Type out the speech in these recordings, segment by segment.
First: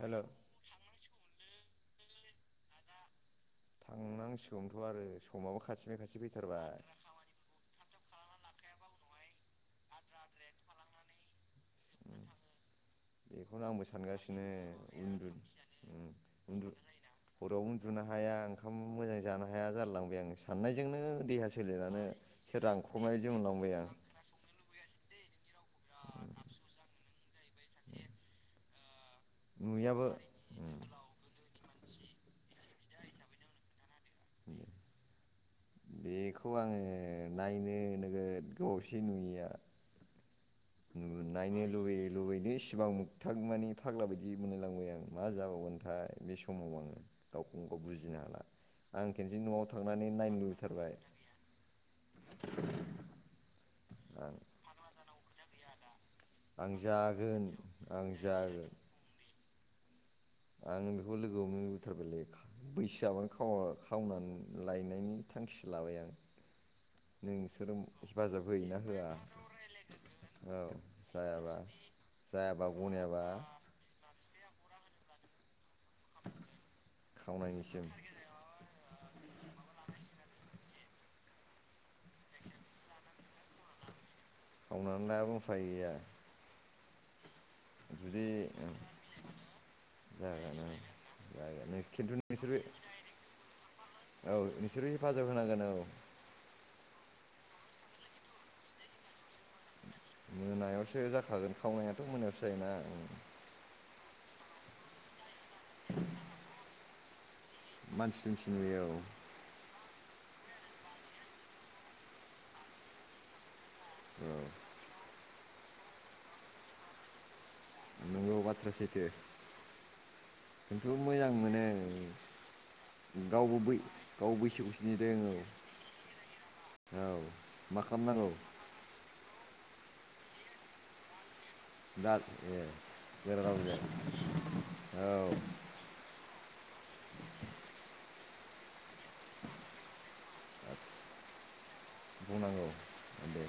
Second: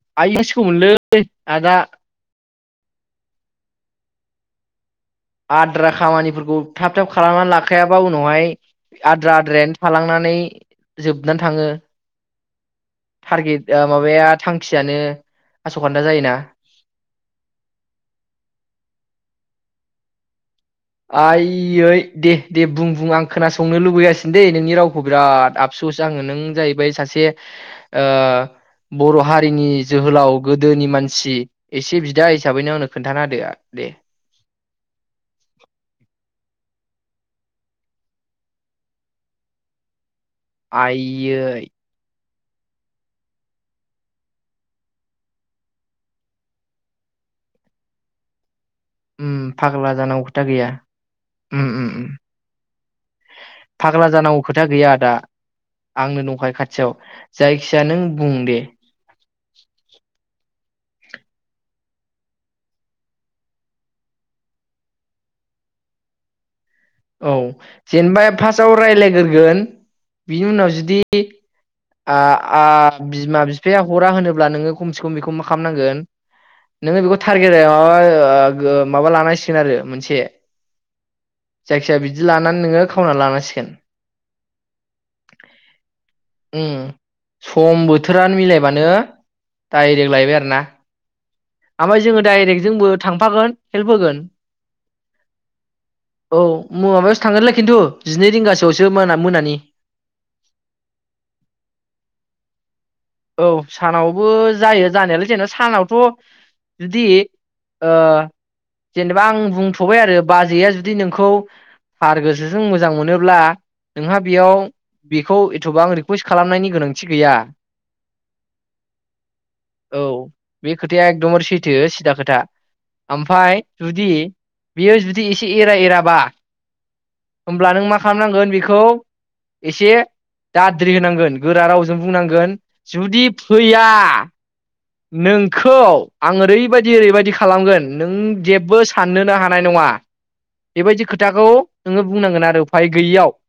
हेल' आइ सिखौमोनलै आदा थांनांसिगौमोनथ' आरो समाबो आद्रा खाथिनि खाथि खामानिफोरखौ फैथारबाय थाब थाब थाब खालामनानै लाखायाबा उनावहाय आद्रा आद्रायानो थालांनानै जोबनानै थाङो टारगेट बेखौनो ओ आंबो माबाया सानगासिनो थांखियानो उन्दु आस'खान्दा जायोना उन्दु हराआवनो उन्दुनो हाया ओंखाम मोजां जानो हाया जालांबाय आङो। साननायजोंनो देहा आइयै सोलेरानो दे सोर बुं बुं आं रानख्रबायजों मोनलांबाय खोनासंनो आं लुबैगासिनो दे नोंनि रावखौ बिराद आपस आङो नों जाहैबाय सासे ओ बर' हारिनि नुयैयाबो जोहोलाव उम गोदोनि मानसि मसि एसे बिदा हिसाबैनो आंनो खोन्था होदो आ दे [inaudible] बेखौ आङो नायनो नोगोद गोबावसे नुयिया नायनो आइयै लुबैयो लुबैद इसिबां मोगथां मानि फाग्ला बायदि मोनलायलांबाय आं मा जाबावगोनथाय बे समाव आङो गावखौनो गाव बुजिनो हाला आं खेनसे ओम न'आव फाग्ला थांनानै जानांगौ नायनो खोथा गैया लुबैथारबाय ओम ओम फाग्ला आं जानांगौ खोथा गैया आदा आंनो न बहाय आं खाथियाव जागोन जायखिया नों आं बुं दे जागोन आं बेखौ लोगोआवनो बथारबायले बैसोआन खावनानै लायनायनि थांखिसो लाबाय आं औ नोंसोरो जेनेबा हेफाजाब फार्स्टआव होयोना होआ रायज्लायग्रोगोन बिनि औ उनाव जुदि जायाबा आ जायाबा आ गनायाबा बिमा बिफा बिफाया हरा होनोब्ला नोङो खमसे खम बेखौ मा खालामनांगोन नोङो बेखौ टारगेट खावनायनिसिम माबा ओ माबा लानांसिगोन आरो मोनसे जायखिजाया बिदि लानानै नोङो खावना लानांसिगोन नंंङाब्ला उफाय गैखाया ओम सम बोथोरानो मिलायबानो दडाइरेक्ट लायबाय आरो जागोन ना आं जागोन ओमफ्राय खिन्थु जोङो नोंसोरबो डाइरेक्ट जोंबो थांफागोन हेल्प होगोन औ नोंसोरो हेफाजाब होनांगोन औ औ माबायावसो थांगोनलै खिन्थु जिनै रिंगासोआवसो मोना मोनानि मोनायावसो जाखागोन खावनायाथ' मोनायावसो जायोना औ सानावबो जायो जानायालाय जेना सानावथ' जुदि ओ मानसि दुमसि नुयो औ जेनेबा आं बुं आरो बाजैया जुदि नोंखौ थार गोसोजों मोजां मोनोब्ला नोंहा औ बेयाव बेखौ एथ'बां रिकुवेस्ट खालामनायनि गोनांथि गैया नोंगौ बाथ्राया सैथो औ बे खिन्थु खोथाया मोजां एकदमबार मोनो सैथो सिदा खोथा गावबो ओमफाय बै जुदि गाव बैसोखौसो बेयो नेदों जुदि औ एसे एरा एराबा औ होमब्ला नों मा खालामनांगोन बेखौ खौ एसे दाद्रि होनांगोन गोरा रावजों दा ए बुंनांगोन जुदि गोरा रावजों फैया औ नोंख खौ आं ओरैबायदि ओरैबायदि खालामगोन नों जेबो साननोनो हानाय नङा बेबायदि खोथाखौ नोङो बुंनांगोन आरो बुंनांगौ उफाय गैयियाव दे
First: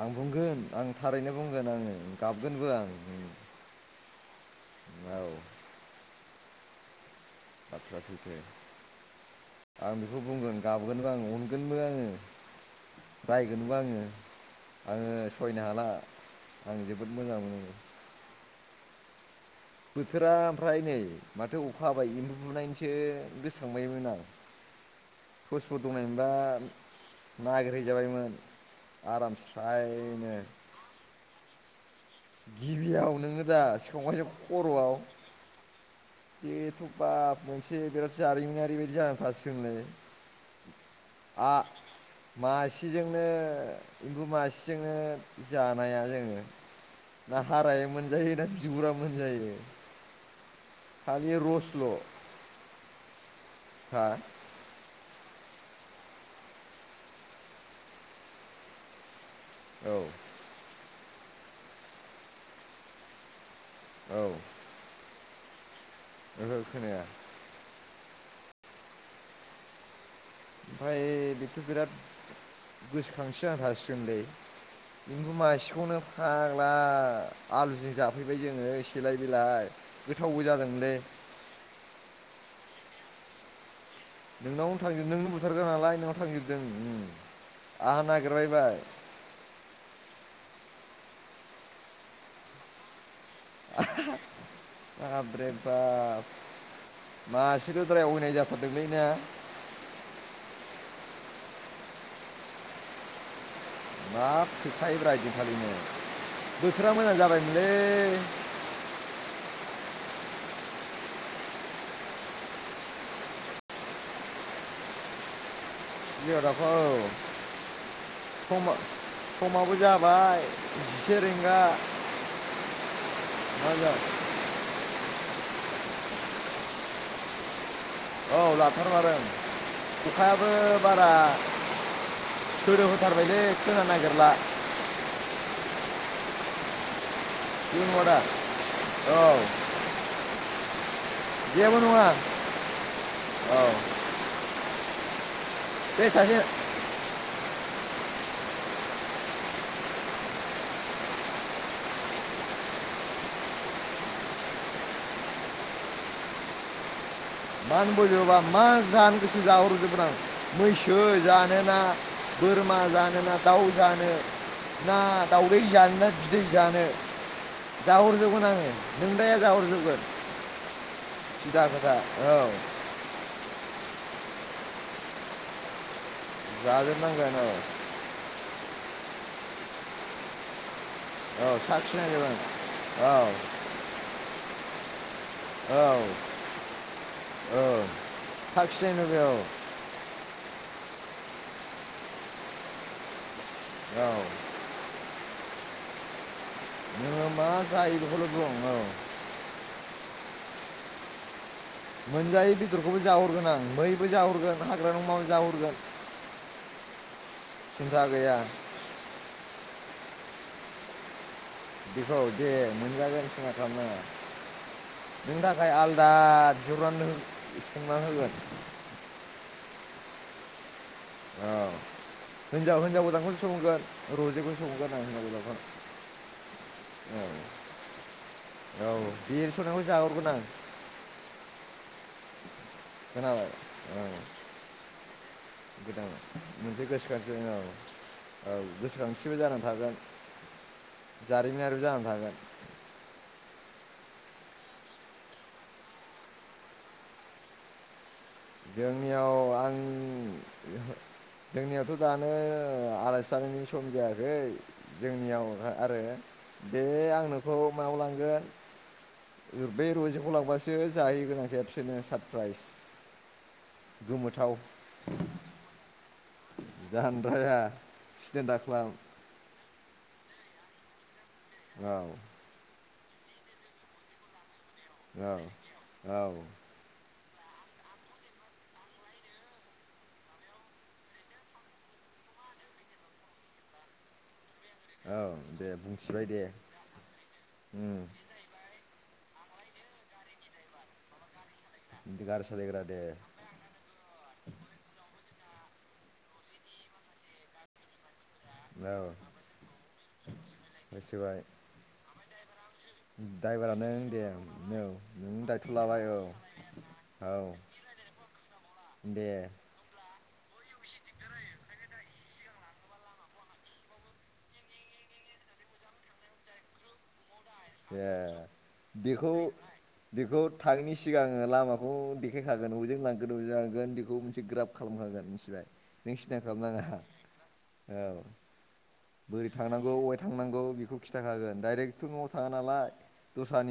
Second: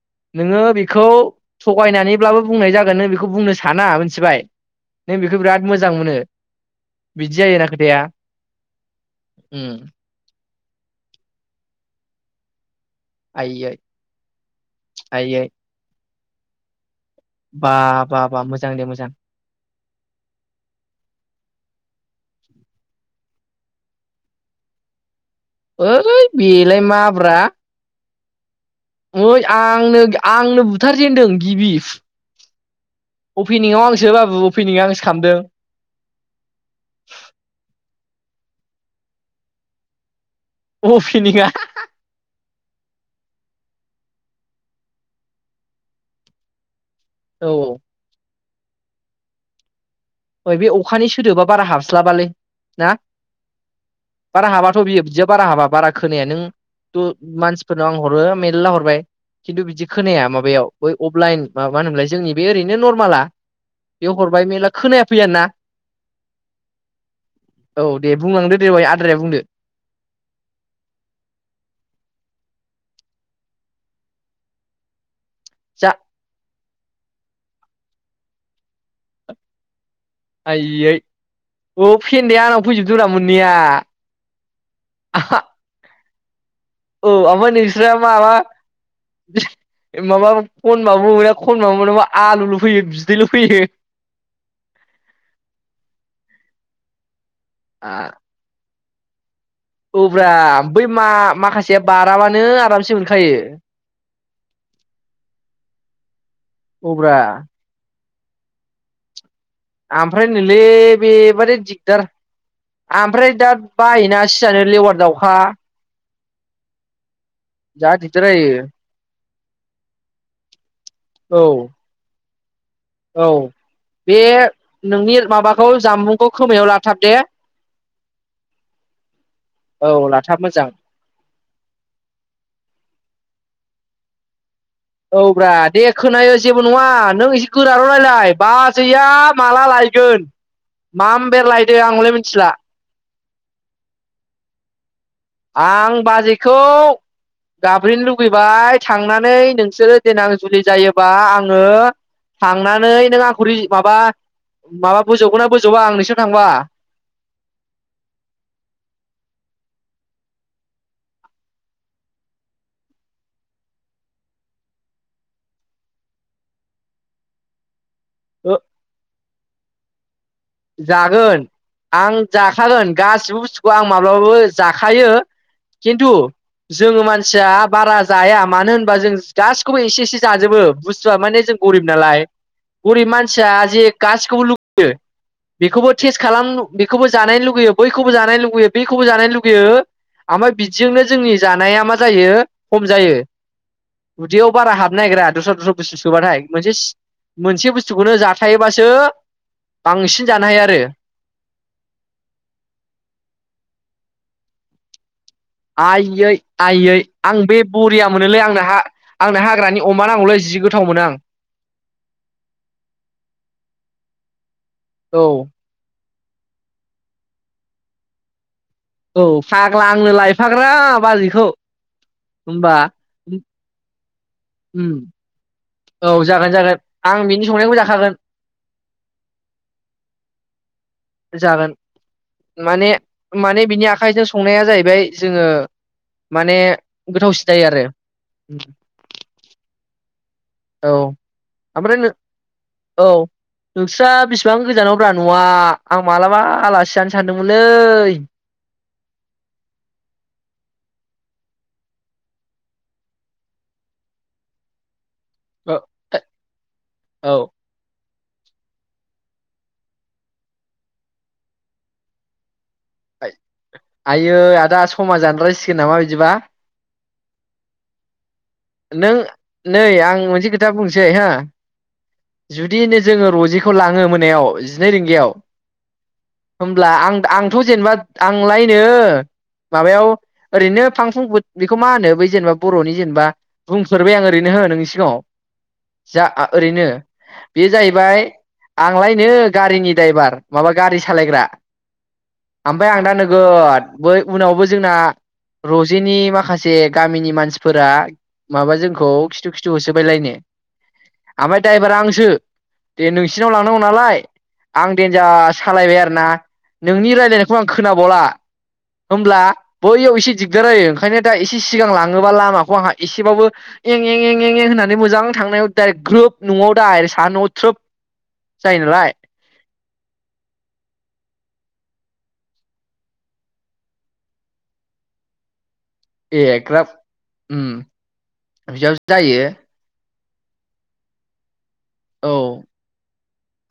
आं बुंगोन नोङो आं बेखौ थारैनो बुंगोन आङो थगायनानै अब्लाबो गाबगोनबो बुंनाय आं जागोन नों बेखौ बुंनो साना मिथिबाय नों औ बेखौ बिराद मोजां मोनो। बिदि जायोना बाथ्रा खोथाया सैथो ओम। आं बेखौ बुंगोन गाबगोनबो आं अनगोनबो आङो आयै रायगोनबो आङो आङो आयै सयनो हाला आं जोबोद मोजां मोनो। बा बा बा मोजां दे मोजां बोथोरा ओमफ्राय नै माथो अखा हाबाय एम्बु बुनायनिसो गोसखांबायमोन आं थसफोर ओइ दंनायमोनबा बेलाय माब्रा नागिरहैजाबायमो। आराम ओइ आंनो स्रायनो आंनो बुथारजेनदों गिबि गिबियाव नोङो दा अपेनिंआव आंसो सिखावमाजों बाबु अपेनिं खर'आव आंसो खालामदों। बेथ' बाब मोनसे बिराद जारिमिनारि बायदि जानानै थारसिगोनलोय। अपेनिंआ आ मासेजोंनो एम्बु मासेजोंनो जानाया जोङो ना औ औ हारायानो मोनजायो ना बिगुरानो‌ मोनजायो। ओय बे अखानि खालि सोदोबा बारा रसल' हाबस्लाबालै ना? हा बारा हाबाथ' बियो बिदिया बारा हाबा बारा खोनाया नों थ' मानसिफोरनाव आं हरो मेरला हरबाय खिन्थु बिदि औ खोनाया माबायाव बै अफलाइन मा मा होनोमलाय जोंनि बे ओरैनो नरमालाआ औ बे हरबाय मेरला खोनाया फैयानो ना? ओहो खोनाया औ दे बुंलांदो दे बहाय आद्राया बुंदो। ओमफाय बेथ' बिराद गोसोखांथि जाना थासिगोनलै। एम्बु जा मासेखौनो फाग्ला आलुजों जाफैबाय जोङो सेलाय बिलाय। आइयै अ' फेन्दाया आंनाव फैजोबदोंब्रा मोननैया। नोंनावनो थांजोबदों नोंहा बुथारग्रा नालाय नोंनावनो थांजोबदों। उम औ आमफाय नोंस्रा आंहा माबा नागिरबायबाय माबा खनबाबो मोना खनबाबो मोना माबा आलुल' फैयो बिदैल' फैयो। बाब्रेबाब मासेल'द्राया अयनाय जा थारदोंलै ना? औ ब्रा बै मा माखासेया बाराबानो आरामसे मोनखायो। बाब थोखायोब्रा ओयदिनखालिनो बोथोरा मोजां औब्रा जाबायमोनलै। ओमफ्राय नोंलै बेबादै दिगदार आमफ्राय दा बायोना सिजानो लेवार दाउखा लेवार दावखा औ जा दिगदार जायो समा समाबो जाबाय जिसे औ रेंगा औ जा बे नोंनि माबाखौ जामबुंखौ खोमायाव लाथाब दे। औ लाथारमारदों औ लाथाब अखायाबो मोजां बारा सोदोब होथारबायलै खोनानो नागिरला। औ ब्रा दे खोनायो जेबो नङा नों गोराल' इउनवार्डआ रायलाय बाजैया औ माला लायगोन? माम बेर जेबो लायदो आं नङा अले मिथिला। औ आं बे सासे बाजैखौ गाज्रिनो लुबैबाय थांनानै नोंसोरो देनां जुलि जायोबा आङो थांनानै नों आंखौ रिजि माबा माबा बोजबगोना बोजबा आं नोंसिनाव थांबा? मानो बोजबा मा जानो गोसो जाहो हरजोबगोन आं मैसो जानोना बोरमा जानो ना दाउ जानो ना दाउदैसो जानो ना बिदै जानो? जाहरजोबगोन ओ आङो नोंदाया जाहोहरजोबगोन। जागोन आं जाखा गोन गासिबो बुस्थुखौ आं माब्लाबाबो जाखायो खिन्थु जोङो जाजोबनांगोन मानसिया औ बारा जाया मानो होनोबा जों गासिखौबो एसे एसे जाजोबो। बुस्थुआ माने औ जों गरिब नालाय, साखिनांगोन गरिब औ मानसिया जे गासिखौबो लुबैयो। औ बेखौबो टेस्ट खालाम बेखौबो जानायनो औ लुगैयो बैखौबो जानायनो लुगैयो बेखौबो जानो साखिनायनांगौ लुगैयो। ओमफाय बिदिजोंनो जोंनि जानाया मा जायो खम जायो। औ उदैयाव बारा हाबनो नागिरा दस्रा दस्रा बुस्थु सोबाथाय, मोनसेसि नोङो मा मोनसे जायो बुस्थुखौनो बेखौल' बुं औ जाखायोबासो बांसिन जानो हायो आरो। मोनजायै बेदरखौबो जाहोहरगोन आं मैबो जाहोहरगोन हाग्रानि अमाबो जाहोहरगोन। आइयै आइयै आं बे सिन्था बरिया गैया मोनोलै आंना हा आंनो हाग्रानि अमा नांगौलै जि गोथाव मोनो आं। बेखौ दे मोनजागोन सिनथा खालामनो नांङा। औ नों दा ओमफ्राय आलदा बिहरना संना होगोन। औ फाग्ला आंनो लायफाग्राब औ हिनजाव हिनजाव गोदानखौसो संगोन रजेखौ उम सोंगोन आं हिनजाव गोदानखौ। औ जागोन जागोन आं बिनि संनायखौ जाखागोन औ औ देरस'नखौ जाहरगोन आं। जागोन माने खोनाबाय माने बिनि औ आखाइजों संनाया जाहैबाय जोङो गोदान माने मोनसे गोसोखांस गोथावसिन औ जायो आरो औ गोसोखांसिबो जानानै थागोन। औ जारिमिनारिबो ओमफ्राय जानानै नो थागोन औ। नोंस्रा बिसिबां गोजानाव ब्रा न'आ आं मालाबा आलासि जानो सानदोंमोनलै। जोंनियाव आं जोंनियावथ' दानो आलाायसि जानायनि सम जायाखै, जोंनियाव आरो बे औ आंनोखौ माबायाव लांगोन बे रजेखौ लांबासो जाहैगोना खेबसेरनो सारप्राइज। आयै गोमोथाव आदा समा जानद्रायसिगोन नामा बिदिबा? जानद्राया सिदेन् दाख्ला नों नै आं मोनसे खोथा बुंनोसै हा। औ। जुदिनो जोङो रजिखौ लाङो मोनायाव जिनै औ रिंगायाव औ ब्ला आं आंथ' जेनेबा आंलायनो माबायाव ओरैनो फां फुं बेखौ मा होनो बै जेनेबा बर'नि जेनेबा बुंफोरबाय आं ओरैनो हो नोंसि औ दे बुंथिबाय जा दे ओरैनो बेयो उम जाहैबाय आंलायनो गारिनि द्राइभार माबा गारि सालायग्रा। गारि सालायग्रा ओमफाय दे आं दा नोगोद बै उनावबो जोंना रजेनि माखासे गामिनि मानसिफोरा औ जोंखौ खिथु खिथु होसोबायलाय नो, होसोबाय ओमफ्राय द्राइभार आंसो। दे नोंसिनाव द्राइभारा लांनांगौ नों नालाय, दे औ आं देन नों जार दायथ' सालायबाय लाबाय औ आरोना। नोंनि औ रायज्लायनायखौ आं खोनाबावला। [unintelligible] लबा बैयाव एसे दिगदार जायो ओंखायनो दा एसे सिगां लाङोबा लामाखौ आंहा एसेबाबो एं एं एं एं एं होननानै मोजां थांनायाव द ग्रोब न'आव दा सान' ए बेखौ बेखौ थांयिनि सिगां आङो लामाखौ देखायखागोन बबेजों लांगोन बबेजों लांगोन बेखौ मोनसे ग्राब खालामखागोन मिनथिबाय। नों सिन्था ए खालामनाङा ग्राब उम औ बिदियाव जायो बोरै थांनां अबेहाय थांनांगौ बेखौ खिथाखागोन डाइरेक्थ' न'आव औ थाङा नालाय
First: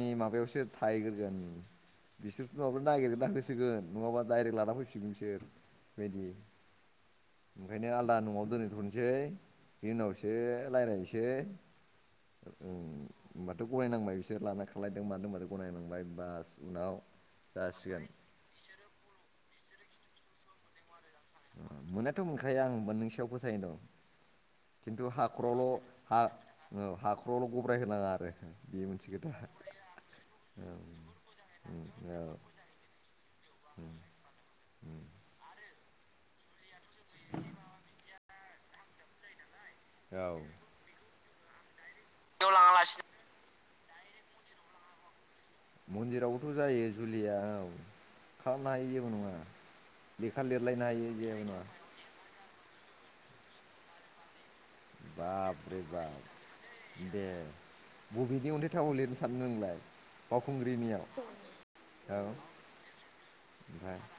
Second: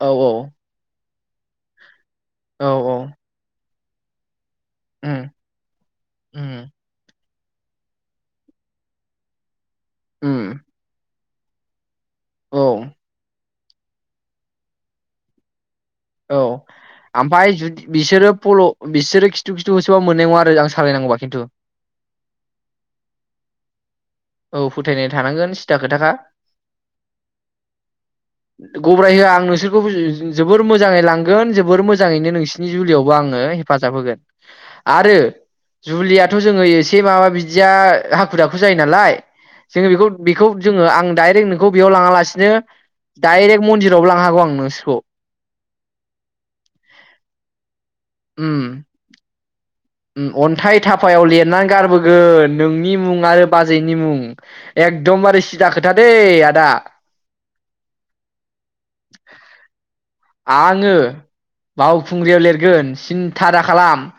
औ माबायावसो थायैगोरगोन बिसोरथ' औ नङाबा औ नागिरगोना होसोगोन। नङाबा डाइरेक्ट लाना फैफिनगोन उम बिसोर बेबायदि। उम ओंखायनो आलदा न'आव दोनैथ'नोसै बिनि उनावसो उम रायलायनोसै। औ उम होमबाथ' गनायनांबाय बिसोर लाना खालायदों मादों होनबाथ' गनायनांबाय। औ बास उनाव आमफाय जुदि जासिगोन बिसोरो फल' बिसोरो खिथु खिथु होसोबाबो मोननाय नङा आरो आं सालायनांगौबा खिन्थु। मोननाययाथ' मोनखाया आं नोंनि सायाव फोथायनाय दं। औ फोथायनाय खिन्थु थानांगोन सिदा हाखरावल' खोथाखा हा औ हाखरावल' गब्राय होनाङा आरो। बे मोनसे गब्राय होआ खोथा आं नोंसोरखौ बुजि जोबोर मोजाङै लांगोन जोबोर मोजाङैनो औ नोंसिनि जुलियावबो आङो हेफाजाब होगोन आरो जुलियाथ' जोङो एसे माबा बिदिया हाखु दाखु जायो नालाय जोङो बेखौ औ बेखौ जोङो आं डाइरेक्ट नोंखौ बेयाव लाङा लासिनो डाइरेक्ट मन्दिरावबो लांनो हागौ आं नोंसोरखौ। मन्दिरावबोथ' जायो जुलिया औ उम खालामनो हायो जेबो नङा। उम लेखा अन्थाइ लिरलायनो हायो थाफायाव जेबो नङा लिरनानै गारबोग गोन नोंनि मुं आरो बाजैनि मुं एकदमबारे सिदा बाब्रे खोथा दै बाब आदा। दे बबेनि अन्थाय थाफायाव लिरनो सानदों नोंलाय? आङो बावखुंग्रिनियाव औ बावखुंग्रियाव लिरगोन सिन्था दा ओमफ्राय खालाम।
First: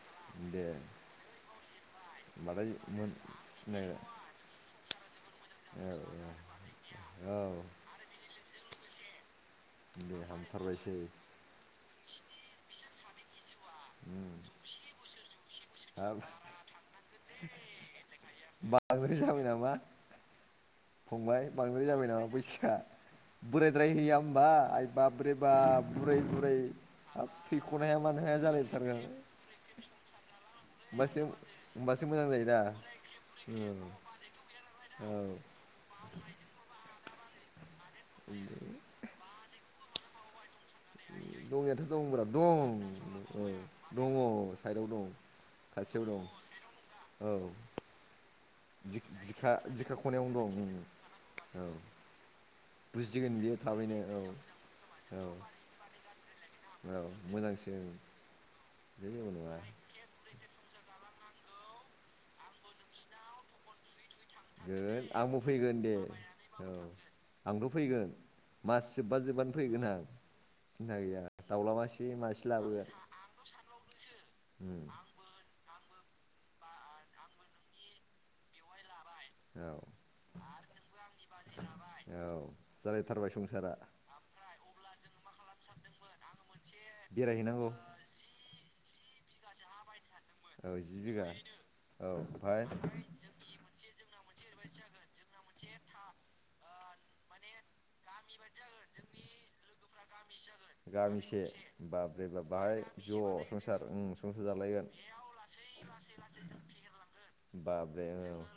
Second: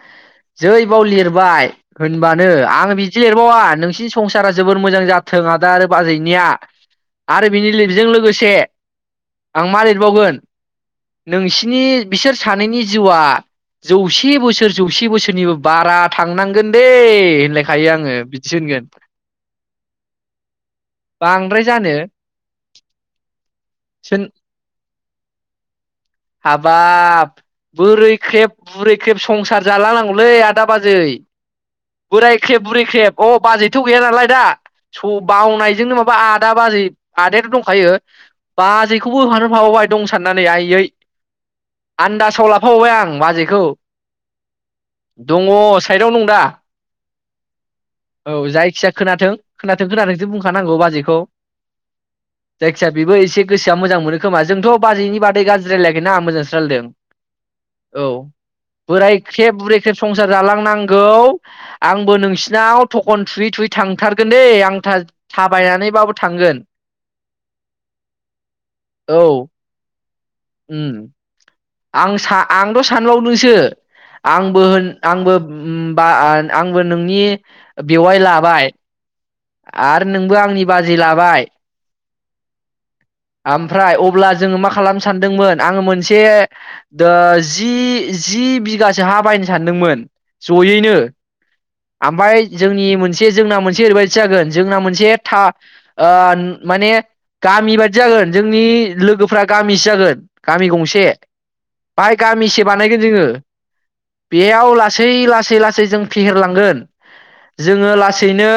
दे जै बाव लिरबाय होनबानो होमबालाय आं मोन बिदि लिरबावा सिनायबाय नोंसिनि संसारा जोबोर मोजां जाथों आदा आरो औ बाजैनिया [unintelligible] आरो बिनि लिबजों लोगोसे आं मा दे लिरबावगोन हामथारबायसै। नोंसिनि बिसोर सानैनि जिउआ जौसे बोसोर जौसे बोसोरनिबो बारा हाब थांनांगोन दे होनलायखायो आङो। बिदिसो होनगोन बांद्राय जाबाय नामा। फंबाय बांद्राय जाबाय नामा बैसोआ बोरायद्राय हैया सोन होमबा आइ बाबरे बाब‌। बुराय बुरै हाबाब हाब थैख'नो हाया बोरै मानो हाया ख्रेब बुरै जालायथारगोन। ख्रेब संसार जालानांगौलै आद आदा बाजै होमबासो होमबासो मोजां बोराय जायोदा ख्रेब बुरै ख्रेब अ बाजैथ' गैया नालाय दा। औ स बावनायजोंनो माबा आदा बाजै आदायाथ' दंखायो। बाजैखौबो हानहरफाबावबाय दं साननानै आइयै। आइयै। दंनाययाथ' दंब्रा दं आं औ बाजैखौ दङ साइदआव दं दङ खाथियाव साइदआवनो दं। दा औ औ जायखिया खोनाथों बिखा खोनाथों बिखा खोनाथोंसो खनायावनो दं बुंखानांगौ बाजैखौ। औ जायखिजाया बेबो बुजिगोन एसे बियो गोसोआ थाबैनो मोजां मोनो औ खोमा जोंथ' बाजै बेनि औ बादै गाज्रि रायलायाखैना मोजांसो औ मोजांसो रायलायदों औ बे बोराय जेबो नङा ख्रेब बुरै ख्रेब संसार जालांनांगौ आंबो नोसिनाव थखन थुयै थुयै थांथारगोन दे आं था गोन फैगोन दे थाबायनानैबाबो थांगोन। औ आंबो फैगोन मास जोबबा औ जोबबानो फैगोन आं सिन्था गैया। दाउला मासे आंसा मासे आंथ' लाबोगोन सानबावदोंसो आंबो उम होन आंबो उमबा आंबो नोंनि बेवाय लाबाय। औ आरो नोंबो आंनि बाजै लाबाय औ जालायथारबाय संसारा आमफ्राय अ अब्ला जोङो मा खालामनो सानदोंमोन आङो मोनसे दो जि बेरायहैनांगौ जि बिगासो हा बायनो सानदोंमोन। औ जयैनो जि बिघा औ ओमफाय जे मोनसे जोंना मोनसे ओरैबायदि जागोन जोंना मोनसे था ओ माने गामि बादि जागोन जोंनि लोगोफ्रा गामिसो जागोन। गामिसे बाय बाब्रे बाब गामिसे बाहाय बानायगोन ज' जोङो संसार उम संसार बेयाव जालायगोन लासै लासै लासै जों फेहेरलांगोन। जोङो बाब्रे औ लासैनो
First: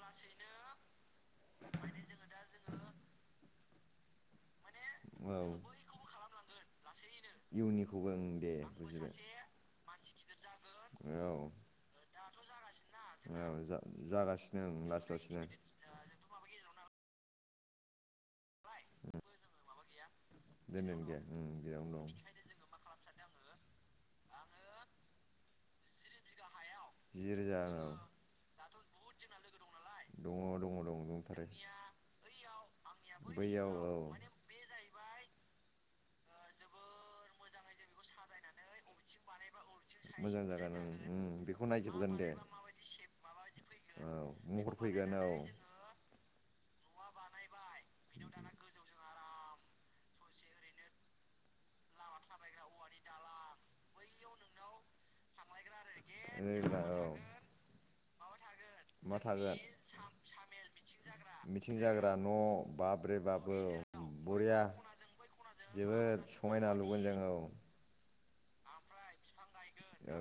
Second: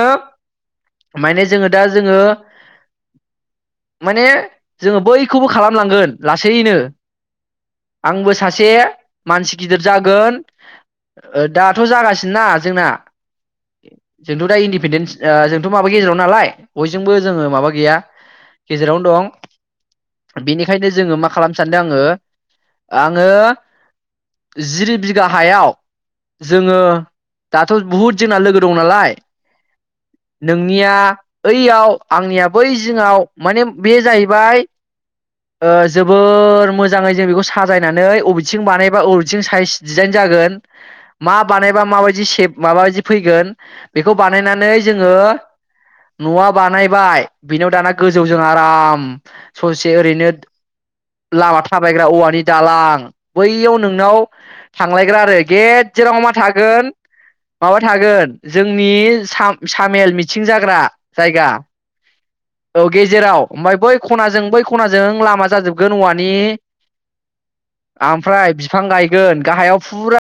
माने जोङो दा जोङो माने जोङो औ बैखौबो खालामलांगोन लासैनो। इउनिखौबो ओं आंबो दे सासे बुजिबाय मानसि गिदिर जागोन ओ औ दाथ' जागासिनोना जोंना। औ जोंथ' दा जा-जागासिनो ओं इन्डिपेन्डेन्स लासै लासैनो। [unintelligible] गेजेराव नालाय बयजोंबो जोङो माबा गैया गेजेरावनो दं। बिनिखायनो दोनदों दे जोङो मा उम खालामनो सानदों बेयावनो आङो दं आङो ज्रि बिघा हायाव जोङो जि रोजा दाथ' औ बुहुद जोंना लोगो दं नालाय दङ ‌ दङ नोंनिया दङ दंथारो ओइयाव आंनिया बै जिङाव माने बैयाव औ बे जाहैबाय ओ जोबोर मोजाङै जे बेखौ साजायनानै अबेथिं बानायबा अबेथिं साइस दिजाइन मोजां जागोन ओं उम मा बेखौ बानायबा नायजोबगोन माबायदि दे सेप माबायदि फैगोन औ बेखौ बानायनानै महर जोङो फैगोन औ न'आ बानायबाय बिनियाव दाना गोजौजों आराम ससे ओरैनो लामा थाब बायग्रा औवानि दालां बैयाव नोंनाव थांलायग्रा आरो गेद जेराव मा ओइब्ला थागोन औ माबा थागोन जोंनि मा साम थागोन सा - मेल मिथिं जाग्रा जायगा मिथिं जाग्रा न' औ बाब्रे गेजेराव बाब बो ओमफाय बै खनाजों बै बरिया खनाजों लामा जाजोब जोबोद समायना लुगोन जों औ। आमफ्राय बिफां गायगोन गाहायाव औ फुरा